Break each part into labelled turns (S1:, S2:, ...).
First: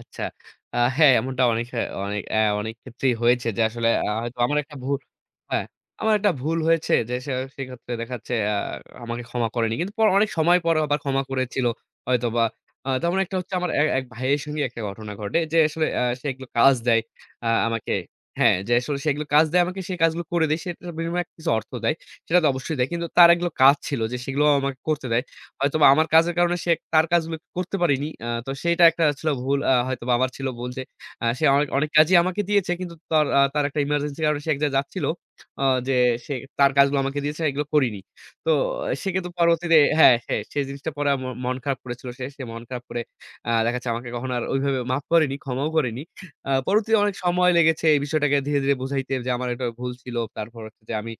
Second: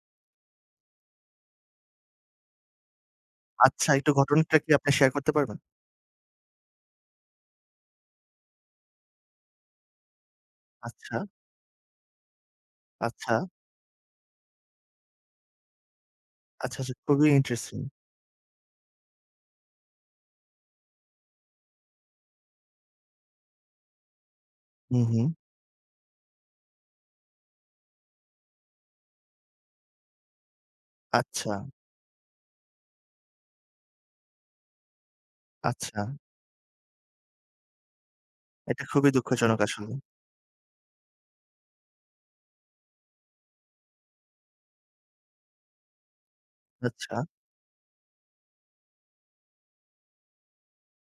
S1: আচ্ছা। আ হ্যাঁ, এমনটা অনেক হ্যাঁ, অনেক অ্যা অনেক ক্ষেত্রেই হয়েছে যে আসলে
S2: আচ্ছা,
S1: আ
S2: একটু
S1: হয়তো
S2: ঘটনাটা
S1: আমার
S2: কি
S1: একটা
S2: আপনি
S1: ভুল,
S2: শেয়ার করতে পারবেন?
S1: হ্যাঁ, আমার একটা ভুল হয়েছে যে, সে সেক্ষেত্রে দেখা যাচ্ছে আ আমাকে ক্ষমা করেনি। কিন্তু পর অনেক সময় পরও আবার
S2: আচ্ছা।
S1: ক্ষমা করেছিল, হয়তোবা। আ তেমন একটা
S2: আচ্ছা।
S1: হচ্ছে আমার, অ্যা এক ভাইয়ের সঙ্গে একটা ঘটনা ঘটে। যে আসলে অ্যা সে এগুলো কাজ
S2: আচ্ছা, আচ্ছা
S1: দেয়,
S2: খুবই
S1: আ
S2: ইন্টারেস্টিং।
S1: আমাকে। হ্যাঁ, যে আসলে সেগুলো কাজ দেয় আমাকে, সে কাজগুলো করে দেই। সে তার বিনিময়ে কিছু অর্থ দেয়। সেটা তো অবশ্যই দেয়। কিন্তু তার একগুলো কাজ ছিল যে, সেগুলোও আমাকে
S2: হু,
S1: করতে দেয়।
S2: হু।
S1: হয়তোবা আমার কাজের কারণে সে তার কাজগুলো করতে পারিনি। আ তো সেইটা একটা ছিল ভুল আ হয়তোবা আমার ছিল ভুল যে, আ সে অনেক,
S2: আচ্ছা।
S1: অনেক কাজই আমাকে দিয়েছে। কিন্তু তার আ তার একটা এমার্জেন্সি কারণে সে এক জায়গায় যাচ্ছিল। অ যে
S2: আচ্ছা।
S1: সে তার কাজগুলো আমাকে দিয়েছে, এগুলো করিনি। তো
S2: এটা
S1: সে
S2: খুবই
S1: কিন্তু
S2: দুঃখজনক
S1: পরবর্তীতে
S2: আসলে।
S1: হ্যাঁ, হ্যাঁ সে জিনিসটা পড়ে আ ম মন খারাপ করেছিল সে। সে মন খারাপ করে, আ দেখা যাচ্ছে, আমাকে কখনো আর ওইভাবে মাফ করেনি, ক্ষমাও করেনি। আ পরবর্তীতে অনেক
S2: আচ্ছা।
S1: সময় লেগেছে, এই বিষয়টাকে ধীরে, ধীরে বুঝাইতে যে, আমার একটা ভুল ছিল। তারপর হচ্ছে যে, আমি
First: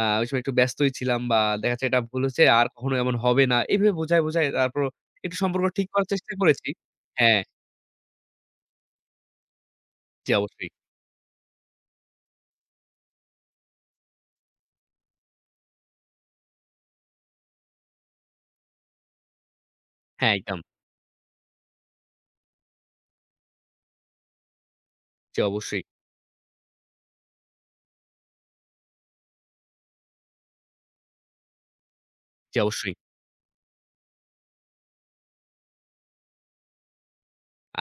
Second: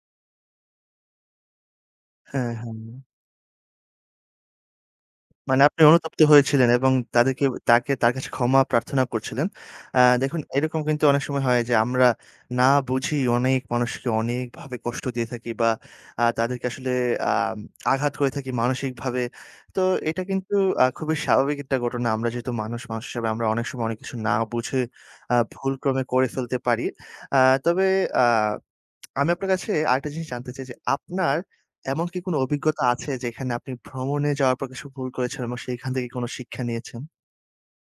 S1: আ ওই সময় একটু ব্যস্তই ছিলাম বা দেখা যাচ্ছে, এটা ভুল হইছে,
S2: হ্যাঁ,
S1: আর কখনো
S2: হ্যাঁ।
S1: এমন হবে না। এভাবে বুঝায়, বুঝায় আ তারপরও একটু
S2: মানে
S1: সম্পর্ক
S2: আপনি
S1: ঠিক করার
S2: অনুতপ্ত
S1: চেষ্টা করেছি।
S2: হয়েছিলেন এবং
S1: হ্যাঁ।
S2: তাদেরকে তাকে তার কাছে ক্ষমা প্রার্থনা করছিলেন। অ্যা
S1: জ্বী,
S2: দেখুন,
S1: অবশ্যই।
S2: এরকম কিন্তু অনেক সময় হয় যে, আমরা না বুঝি অনেক মানুষকে অনেকভাবে কষ্ট দিয়ে থাকি বা আ তাদেরকে আসলে আ আঘাত করে থাকি মানসিকভাবে। তো এটা
S1: হ্যাঁ,
S2: কিন্তু
S1: একদম।
S2: আ খুবই স্বাভাবিক একটা ঘটনা। আমরা যেহেতু মানুষ, মানুষ হিসাবে আমরা অনেক সময়, অনেক কিছু না বুঝে আ
S1: জ্বী, অবশ্যই।
S2: ভুলক্রমে করে ফেলতে পারি। আ তবে আ আমি আপনার কাছে আরেকটা জিনিস জানতে চাই যে, আপনার এমন কি কোন
S1: জ্বী,
S2: অভিজ্ঞতা
S1: অবশ্যই।
S2: আছে, যেখানে আপনি ভ্রমণে যাওয়ার পর কিছু ভুল করেছেন এবং সেইখান থেকে কোন শিক্ষা নিয়েছেন?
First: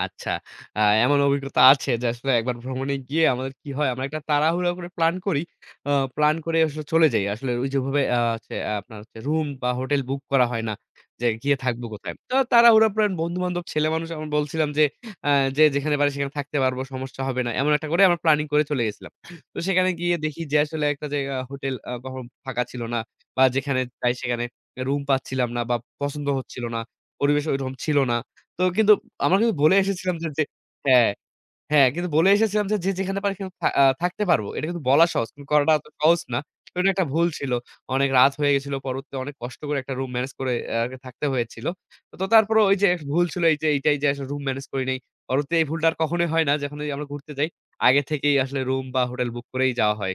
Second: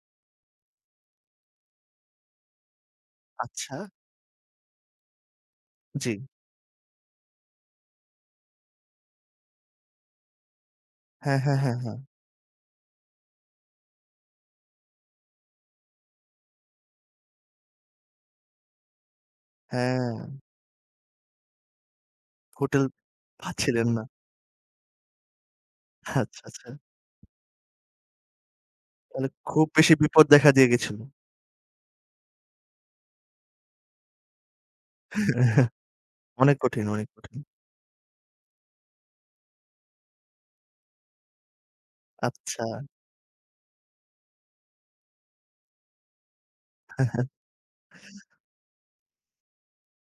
S1: আচ্ছা। আ এমন অভিজ্ঞতা আছে যে, আসলে একবার ভ্রমণে গিয়ে আমাদের কি
S2: আচ্ছা।
S1: হয়? আমরা একটা তাড়াহুড়া করে প্লান করি, আ
S2: জ্বি।
S1: প্লান করে আসলে চলে যাই। আসলে ঐ যে ওভাবে আ হচ্ছে, আপনার হচ্ছে রুম বা হোটেল বুক করা হয় না, যে
S2: হ্যাঁ,
S1: গিয়ে
S2: হ্যাঁ, হ্যাঁ,
S1: থাকবো
S2: হ্যাঁ।
S1: কোথায়? তো তাড়াহুড়া প্লান, বন্ধুবান্ধব ছেলে মানুষ আমি বলছিলাম যে, আ যে যেখানে পাত্র সেখানে থাকতে পারবো, সমস্যা হবে না। এমন একটা করে আমরা প্ল্যানিং করে চলে গেছিলাম। তো সেখানে গিয়ে
S2: হ্যাঁ।
S1: দেখি যে আসলে একটা জায়গায় হোটেল আ কখনো ফাঁকা ছিল
S2: হোটেল
S1: না। বা যেখানে
S2: পাচ্ছিলেন না।
S1: যাই, সেখানে রুম পাচ্ছিলাম না বা পছন্দ
S2: আচ্ছা,
S1: হচ্ছিল
S2: আচ্ছা।
S1: না, পরিবেশ ওরকম ছিল না। তো কিন্তু
S2: তাহলে
S1: আমরা কিন্তু
S2: খুব
S1: বলে
S2: বেশি
S1: এসেছিলাম
S2: বিপদ
S1: যে যে
S2: দেখা দিয়ে গেছিল।
S1: হ্যাঁ, হ্যাঁ কিন্তু বলে এসেছিলাম যে, যে যেখানে পারি, কিন থা আ থাকতে পারবো। এটা কিন্তু বলা সহজ কিন্তু করাটা অত সহজ না।
S2: অনেক কঠিন
S1: ওটা একটা
S2: অনেক
S1: ভুল
S2: কঠিন।
S1: ছিল। অনেক রাত হয়ে গেছিল। পরবর্তীতে অনেক কষ্ট করে, একটা রুম ম্যানেজ করে অ্যা আরকি থাকতে হয়েছিল। তো তারপরেও ওই
S2: আচ্ছা।
S1: যে, এ ভুল ছিল এই যে, এইটাই যে আসলে রুম মেনেজ করি নাই। পরবর্তীতে এই ভুলটা আর কখনোই হয় না, যখন এই যে আমরা
S2: হ্যাঁ, হ্যাঁ।
S1: ঘুরতে যাই, আগে থেকেই আসলে রুম বা হোটেল বুক করেই যাওয়া হয়।